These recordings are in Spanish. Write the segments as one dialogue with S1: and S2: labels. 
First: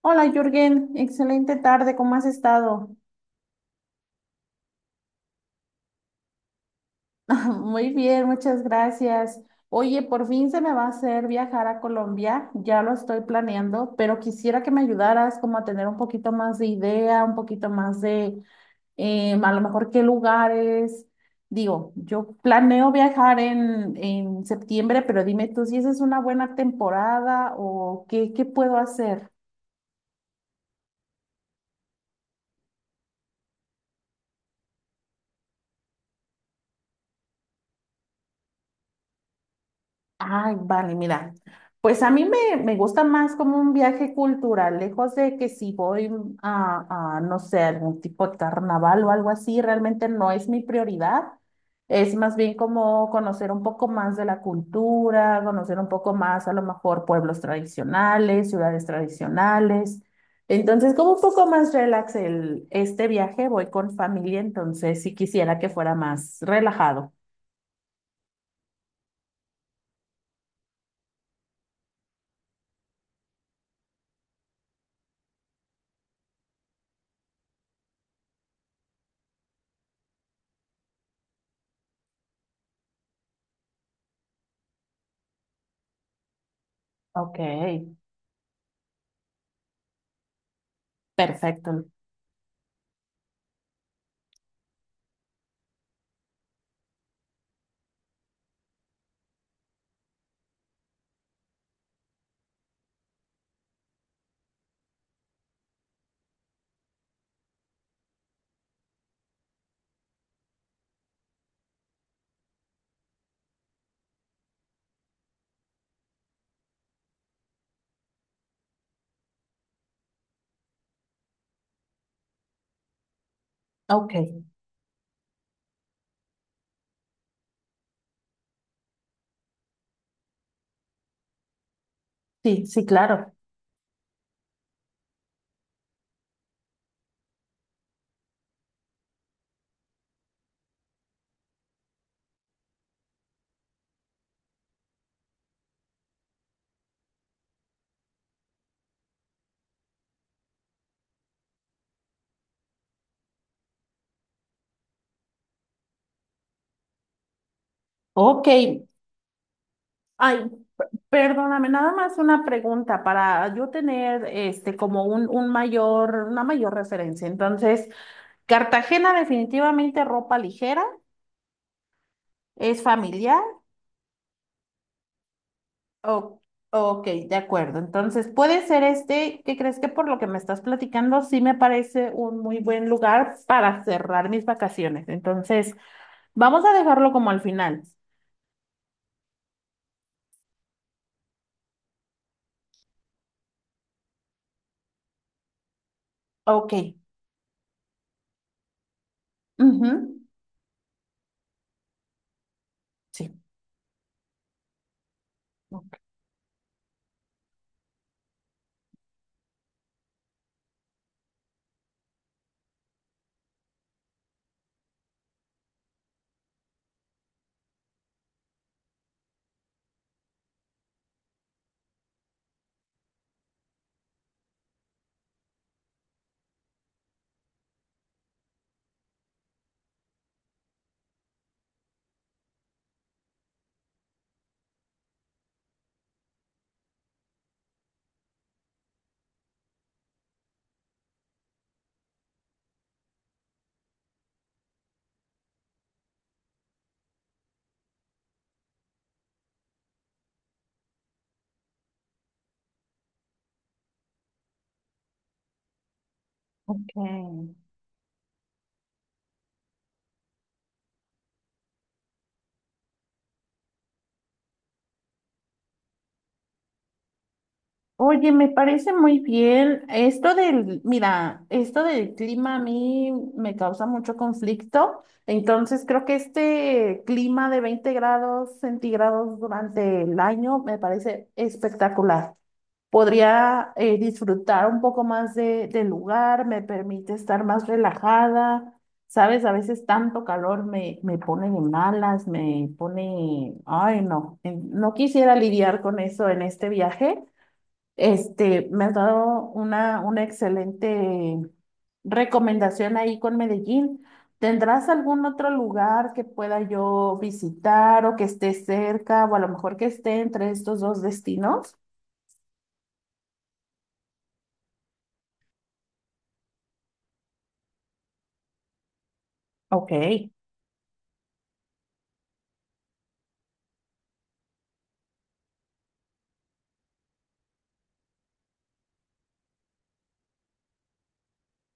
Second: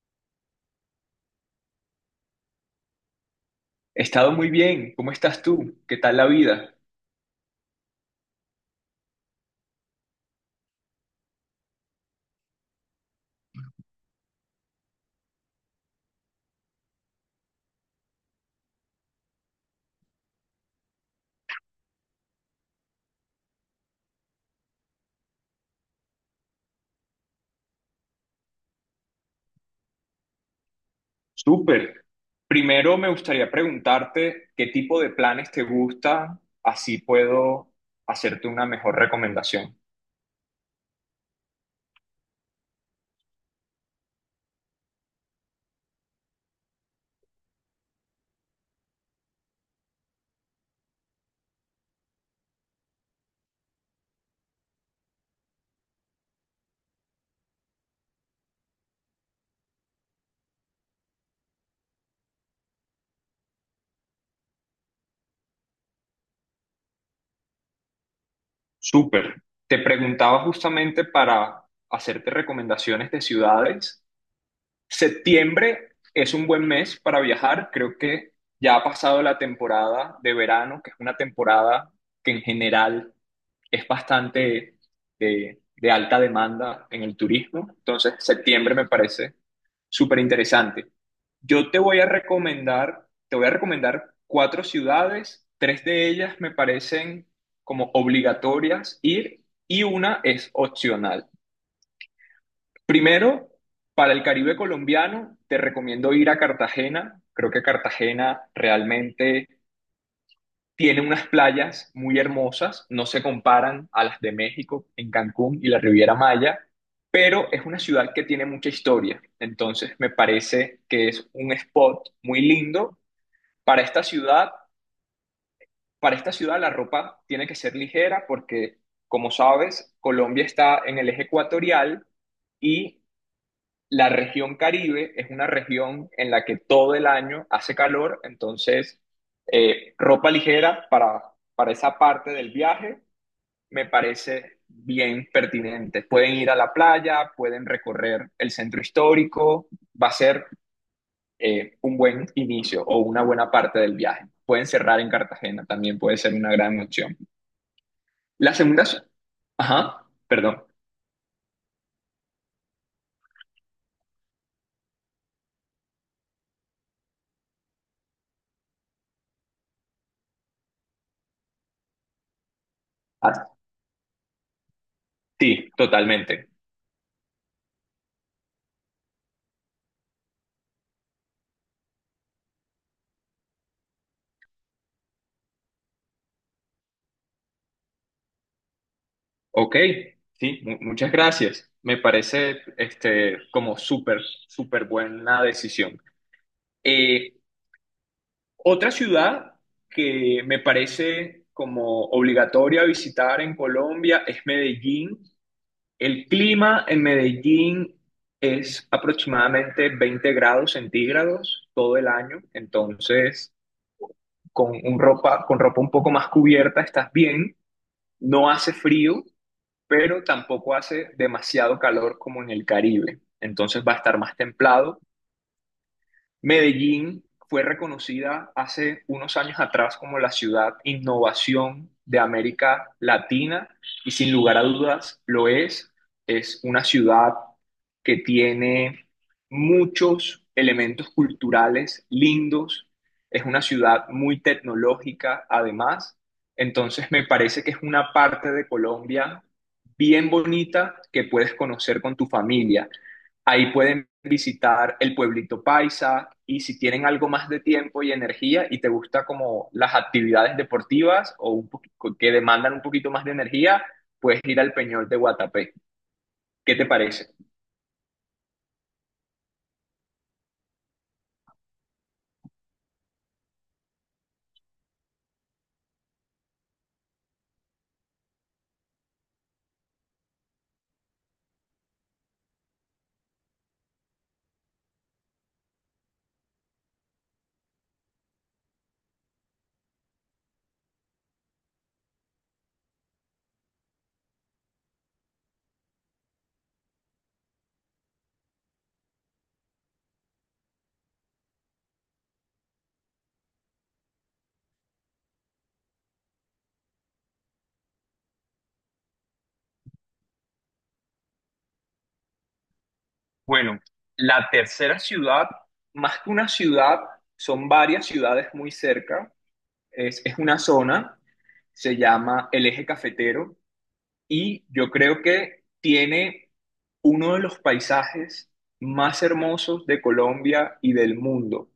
S1: Hola Jürgen, excelente tarde, ¿cómo has estado?
S2: He estado muy bien. ¿Cómo estás tú? ¿Qué tal la vida?
S1: Muy bien, muchas gracias. Oye, por fin se me va a hacer viajar a Colombia, ya lo estoy planeando, pero quisiera que me ayudaras como a tener un poquito más de idea, un poquito más de a lo mejor qué lugares. Digo, yo planeo viajar en septiembre, pero dime tú si esa es una buena temporada o qué, qué puedo hacer.
S2: Súper. Primero me gustaría preguntarte qué tipo de planes te gustan, así puedo hacerte una mejor recomendación.
S1: Ay, vale, mira. Pues a me gusta más como un viaje cultural, lejos de que si voy no sé, algún tipo de carnaval o algo así, realmente no es mi prioridad. Es más bien como conocer un poco más de la cultura, conocer un poco más a lo mejor pueblos tradicionales, ciudades tradicionales. Entonces, como un poco más relax este viaje, voy con familia, entonces sí quisiera que fuera más relajado.
S2: Súper. Te preguntaba justamente para hacerte recomendaciones de ciudades. Septiembre es un buen mes para viajar. Creo que ya ha pasado la temporada de verano, que es una temporada que en general es bastante de alta demanda en el
S1: Ok,
S2: turismo, entonces septiembre me parece súper interesante. Yo
S1: perfecto.
S2: te voy a recomendar cuatro ciudades, tres de ellas me parecen como obligatorias ir y una es opcional. Primero, para el Caribe colombiano, te recomiendo ir a Cartagena. Creo que Cartagena realmente tiene unas playas muy hermosas, no se comparan a las de México, en Cancún y la Riviera Maya, pero es una ciudad que tiene mucha historia. Entonces me parece que es un spot muy lindo para esta
S1: Ok.
S2: ciudad. Para esta ciudad la ropa tiene que ser ligera porque, como sabes, Colombia está en el eje ecuatorial
S1: Sí, sí,
S2: y
S1: claro.
S2: la región Caribe es una región en la que todo el año hace calor, entonces ropa ligera para esa parte del viaje me parece bien pertinente. Pueden ir a la playa, pueden recorrer el centro histórico, va a ser un buen inicio o una buena parte del viaje. Pueden cerrar en Cartagena, también puede ser una gran opción.
S1: Ok.
S2: La segunda. Ajá,
S1: Ay,
S2: perdón.
S1: perdóname, nada más una pregunta para yo tener este como un mayor, una mayor referencia. Entonces, Cartagena definitivamente ropa ligera, es familiar.
S2: Ah, sí,
S1: O-
S2: totalmente.
S1: ok, de acuerdo. Entonces, puede ser este, ¿qué crees que por lo que me estás platicando, sí me parece un muy buen lugar para cerrar mis vacaciones? Entonces, vamos a dejarlo como al final.
S2: Ok, sí, muchas gracias. Me parece este, como súper, súper buena decisión.
S1: Ok.
S2: Eh, Otra ciudad
S1: Ujú.
S2: que me parece como obligatoria
S1: Sí.
S2: visitar en Colombia es Medellín. El clima en Medellín es aproximadamente 20 grados centígrados todo el año, entonces con ropa un poco más cubierta estás bien, no hace frío pero tampoco hace demasiado calor como en el Caribe. Entonces va a estar más templado. Medellín fue reconocida hace unos años atrás como la ciudad innovación de América Latina y sin lugar a dudas lo es. Es una ciudad que tiene muchos elementos culturales lindos. Es una ciudad muy tecnológica además. Entonces me parece que es una parte de Colombia bien bonita que puedes conocer con tu familia. Ahí pueden visitar el pueblito Paisa y si tienen algo más de
S1: Ok.
S2: tiempo y energía y te gusta como las actividades deportivas o que demandan un poquito más de energía, puedes ir al Peñol de Guatapé. ¿Qué te parece?
S1: Oye, me parece muy bien. Esto del, mira, esto del clima a mí me causa mucho conflicto. Entonces, creo que este clima de 20 grados centígrados durante el año me parece espectacular. Podría disfrutar un poco más del lugar, me permite estar más relajada. Sabes, a veces tanto calor me pone de malas, me pone, ay, no, no quisiera lidiar con eso en este viaje. Este, me has dado una excelente recomendación ahí con Medellín. ¿Tendrás algún otro lugar que pueda yo visitar o que esté cerca o a lo mejor que esté entre estos dos destinos?
S2: Bueno, la tercera ciudad, más que una ciudad, son varias ciudades muy cerca.
S1: Ok.
S2: Es una zona, se llama el Eje Cafetero. Y yo creo que tiene uno de los paisajes más hermosos de Colombia y del mundo.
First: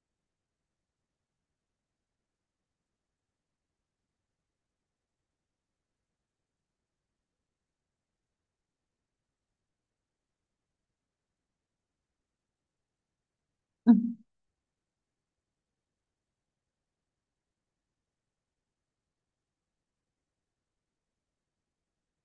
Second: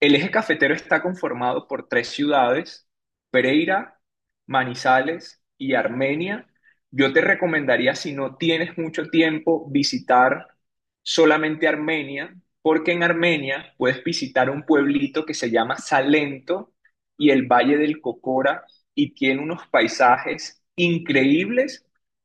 S2: El eje cafetero está conformado por tres ciudades, Pereira, Manizales y Armenia. Yo te recomendaría, si no tienes mucho tiempo, visitar solamente Armenia, porque en Armenia puedes
S1: Ujú.
S2: visitar un pueblito que se llama Salento y el Valle del Cocora y tiene unos paisajes increíbles.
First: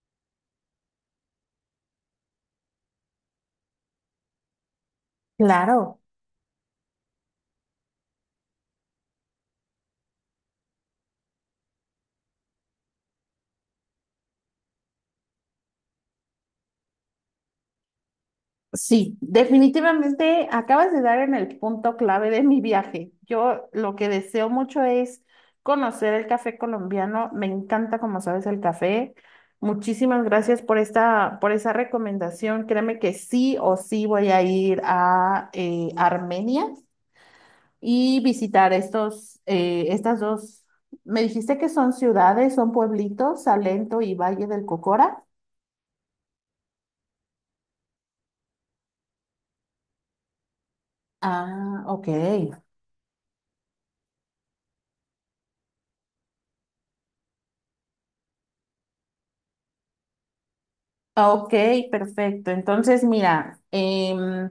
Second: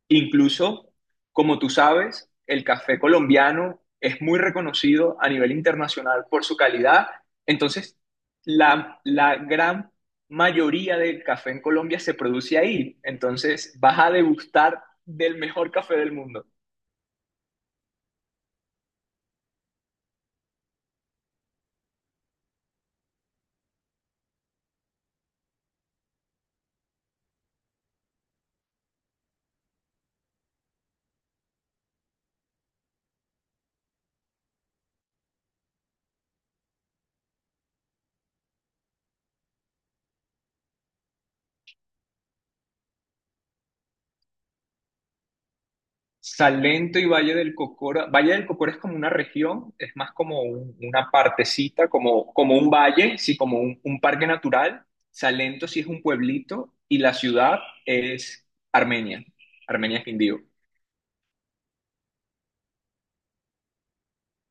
S2: Incluso, como tú sabes, el café colombiano es muy reconocido a nivel
S1: Claro.
S2: internacional por su calidad, entonces, la gran mayoría del café en Colombia se produce ahí. Entonces, vas a degustar del mejor café del mundo.
S1: Sí, definitivamente acabas de dar en el punto clave de mi viaje. Yo lo que deseo mucho es conocer el café colombiano. Me encanta, como sabes, el café. Muchísimas gracias por esta, por esa recomendación. Créeme que sí o sí voy a ir a Armenia y visitar estas dos. Me dijiste que son ciudades, son pueblitos, Salento y Valle del Cocora.
S2: Salento y Valle del Cocora. Valle del Cocora es como una región, es más como una
S1: Ah,
S2: partecita,
S1: ok.
S2: como un valle, sí, como un parque natural. Salento sí es un pueblito y la ciudad es Armenia. Armenia es Quindío.
S1: Ah, ok, perfecto. Entonces, mira,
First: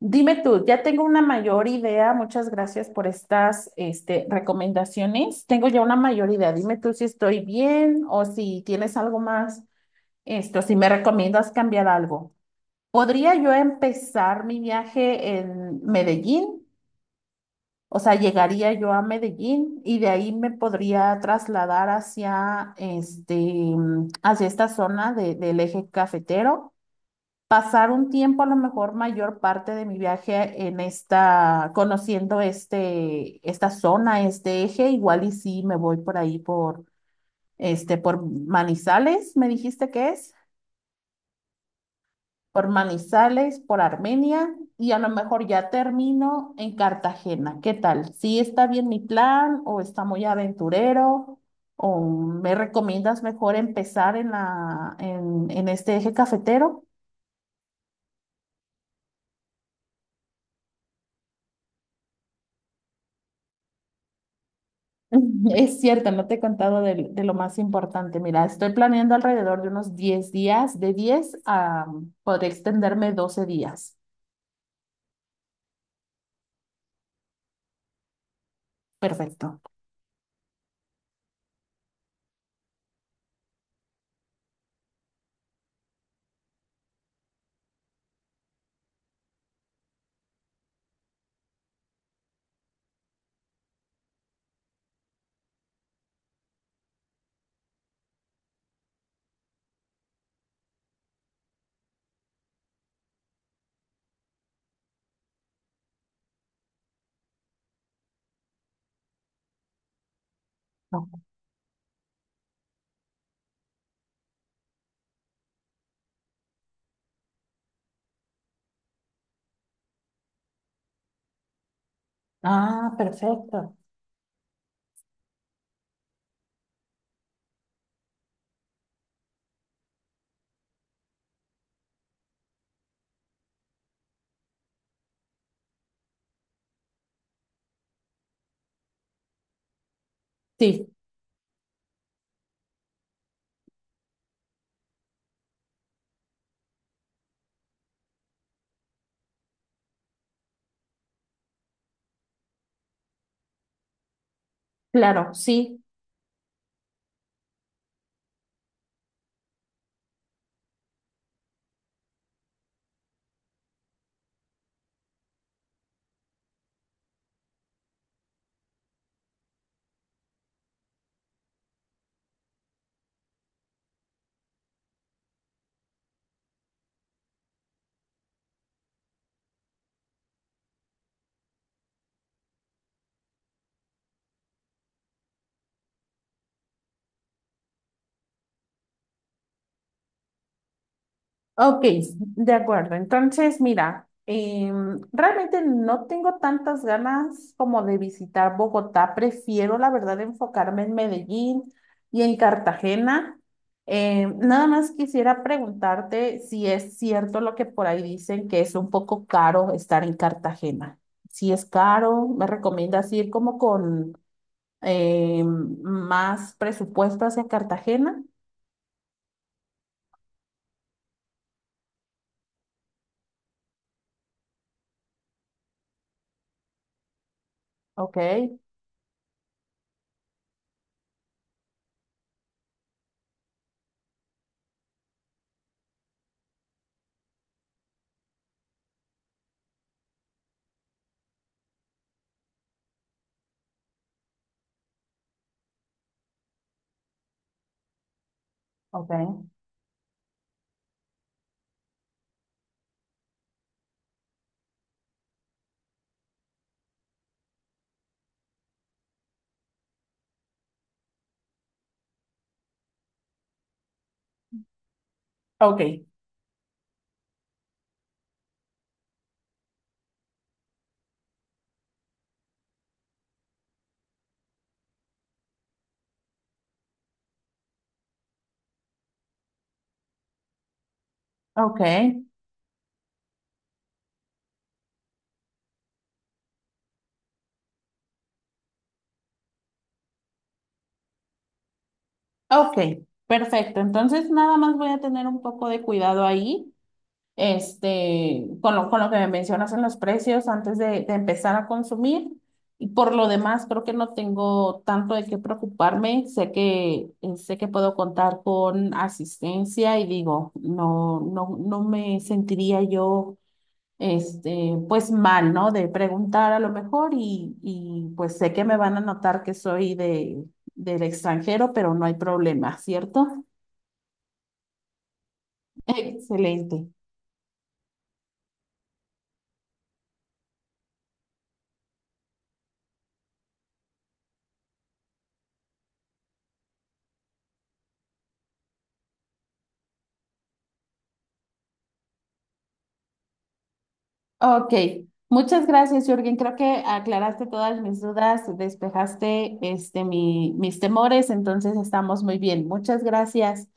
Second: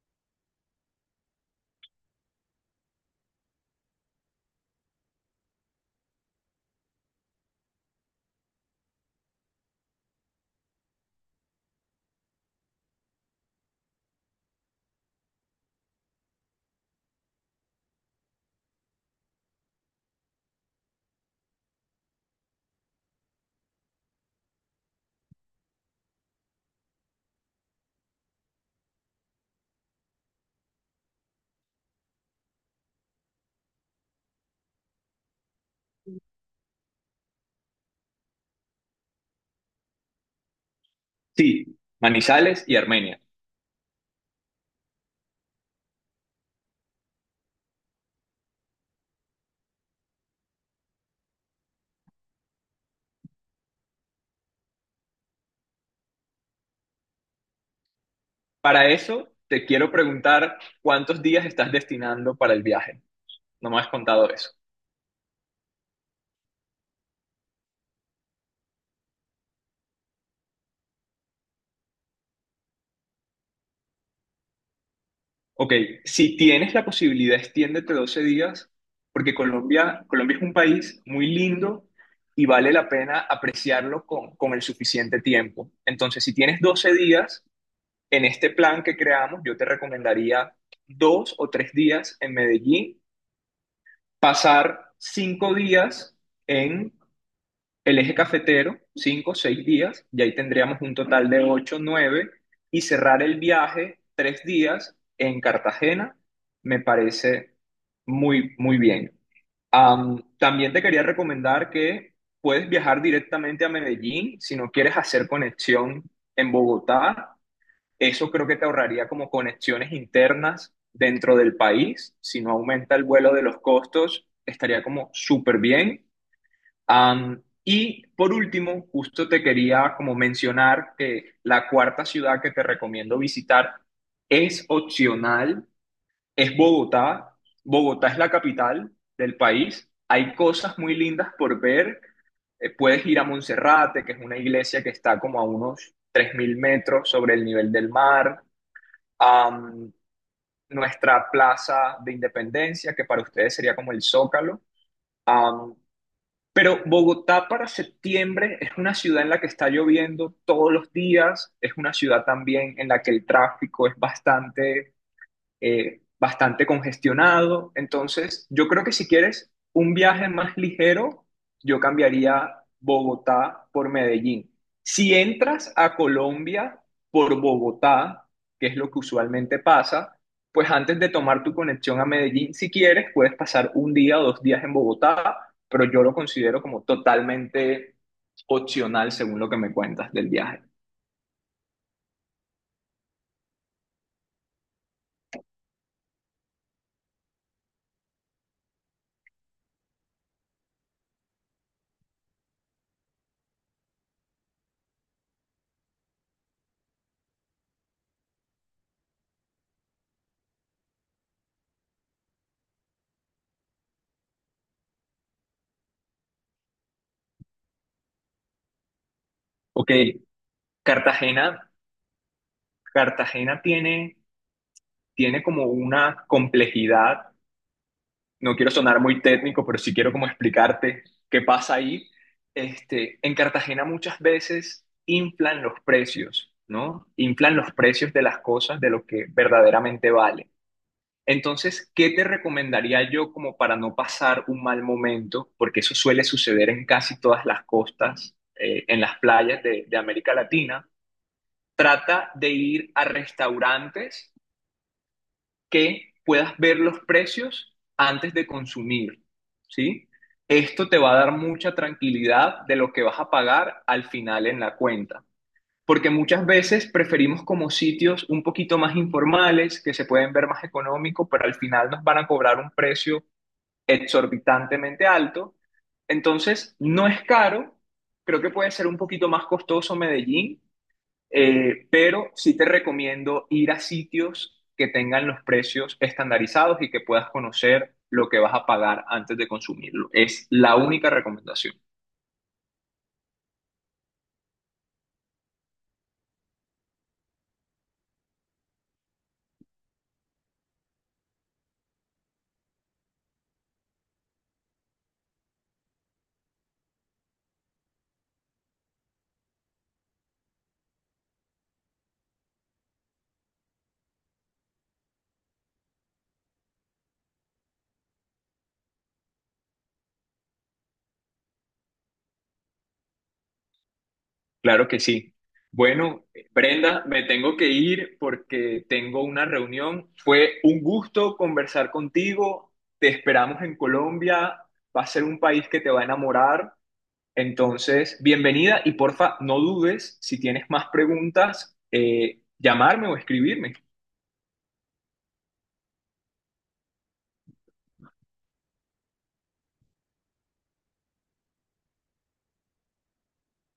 S1: dime tú, ya tengo una mayor idea. Muchas gracias por recomendaciones. Tengo ya una mayor idea. Dime tú si estoy bien o si tienes algo más, esto, si me recomiendas cambiar algo. ¿Podría yo empezar mi viaje en Medellín? O sea, llegaría yo a Medellín y de ahí me podría trasladar hacia, este, hacia esta zona del eje cafetero, pasar un tiempo, a lo mejor mayor parte de mi viaje en esta, conociendo este, esta zona, este eje, igual y sí me voy por ahí este, por Manizales, me dijiste que es,
S2: Sí, Manizales
S1: por
S2: y Armenia.
S1: Manizales, por Armenia, y a lo mejor ya termino en Cartagena. ¿Qué tal? ¿Sí está bien mi plan o está muy aventurero? ¿O me recomiendas mejor empezar en en este eje cafetero?
S2: Para eso, te quiero preguntar cuántos días estás destinando para el viaje. No me has contado eso.
S1: Es cierto, no te he contado lo más importante. Mira, estoy planeando alrededor de unos 10 días, de 10 a, podré extenderme 12 días.
S2: Ok, si tienes la posibilidad, extiéndete 12 días, porque
S1: Perfecto.
S2: Colombia es un país muy lindo y vale la pena apreciarlo con el suficiente tiempo. Entonces, si tienes 12 días en este plan que creamos, yo te recomendaría 2 o 3 días en Medellín, pasar 5 días en el eje cafetero, 5 6 días, y ahí tendríamos un total de 8 9 y cerrar el viaje 3 días en Cartagena, me parece muy, muy bien. También te quería
S1: No.
S2: recomendar que puedes viajar directamente a Medellín si no quieres hacer conexión en Bogotá. Eso creo que te ahorraría como conexiones internas dentro del país. Si no
S1: Ah,
S2: aumenta el vuelo de los
S1: perfecto.
S2: costos, estaría como súper bien. Y por último, justo te quería como mencionar que la cuarta ciudad que te recomiendo visitar es opcional, es Bogotá. Bogotá es la capital del país. Hay cosas
S1: Sí,
S2: muy lindas por ver. Puedes ir a Monserrate, que es una iglesia que está como a unos 3.000 metros sobre el nivel del mar. Am, Nuestra Plaza de Independencia, que para ustedes sería como el Zócalo.
S1: claro,
S2: Am,
S1: sí,
S2: pero Bogotá para septiembre es una ciudad en la que está lloviendo todos los días, es una ciudad también en la que el tráfico es bastante congestionado. Entonces, yo creo que si quieres un viaje más ligero, yo cambiaría Bogotá por Medellín. Si entras a Colombia por Bogotá, que es lo que usualmente pasa, pues antes de tomar tu conexión a Medellín, si quieres, puedes pasar un día o 2 días en Bogotá, pero yo lo considero como totalmente opcional según lo que me cuentas del viaje.
S1: ok, de acuerdo. Entonces, mira, realmente no tengo tantas ganas como de visitar Bogotá. Prefiero, la verdad, enfocarme en Medellín y en Cartagena. Nada más quisiera preguntarte si es cierto lo que por ahí dicen, que es un poco caro estar en Cartagena. Si es caro, ¿me recomiendas ir como con más presupuesto hacia Cartagena?
S2: Ok, Cartagena, Cartagena tiene como una complejidad,
S1: Ok,
S2: no quiero sonar muy técnico, pero sí quiero como explicarte qué pasa ahí. Este, en Cartagena muchas veces inflan los precios, ¿no? Inflan los precios de las cosas, de lo que verdaderamente vale. Entonces, ¿qué te recomendaría yo como para no pasar un mal momento? Porque eso suele suceder en casi todas las costas, en
S1: ok,
S2: las playas de América Latina. Trata de ir a restaurantes que puedas ver los precios antes de consumir, ¿sí? Esto te va a dar mucha tranquilidad de lo que vas a pagar al final en la cuenta,
S1: ok,
S2: porque muchas veces preferimos como sitios un poquito más informales, que se pueden ver más económicos, pero al final nos van a cobrar un precio exorbitantemente alto. Entonces, no es caro, creo que puede ser un poquito más costoso Medellín,
S1: ok.
S2: pero sí te recomiendo ir a sitios que tengan los precios estandarizados y que puedas conocer lo que vas a pagar antes de consumirlo. Es la única recomendación.
S1: Ok, perfecto. Entonces, nada más voy a tener un poco de cuidado ahí, este, con lo que me mencionas en los precios antes de empezar a consumir. Y por lo demás, creo que no tengo tanto de qué preocuparme. Sé que puedo contar con asistencia y digo, no, no, no me sentiría yo este, pues mal, ¿no? De preguntar a lo mejor y pues sé que me van a notar que soy del extranjero, pero no hay problema, ¿cierto?
S2: Claro que sí. Bueno,
S1: Excelente.
S2: Brenda, me tengo que ir porque tengo una reunión. Fue un gusto conversar contigo. Te esperamos en Colombia. Va a ser un país que te va a enamorar. Entonces, bienvenida y porfa, no dudes si tienes más preguntas, llamarme o escribirme.
S1: Ok, muchas gracias, Jürgen. Creo que aclaraste todas mis dudas, despejaste este, mis temores, entonces estamos muy bien. Muchas gracias.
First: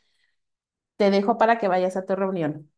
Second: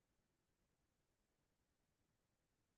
S1: Te dejo para que vayas a tu reunión.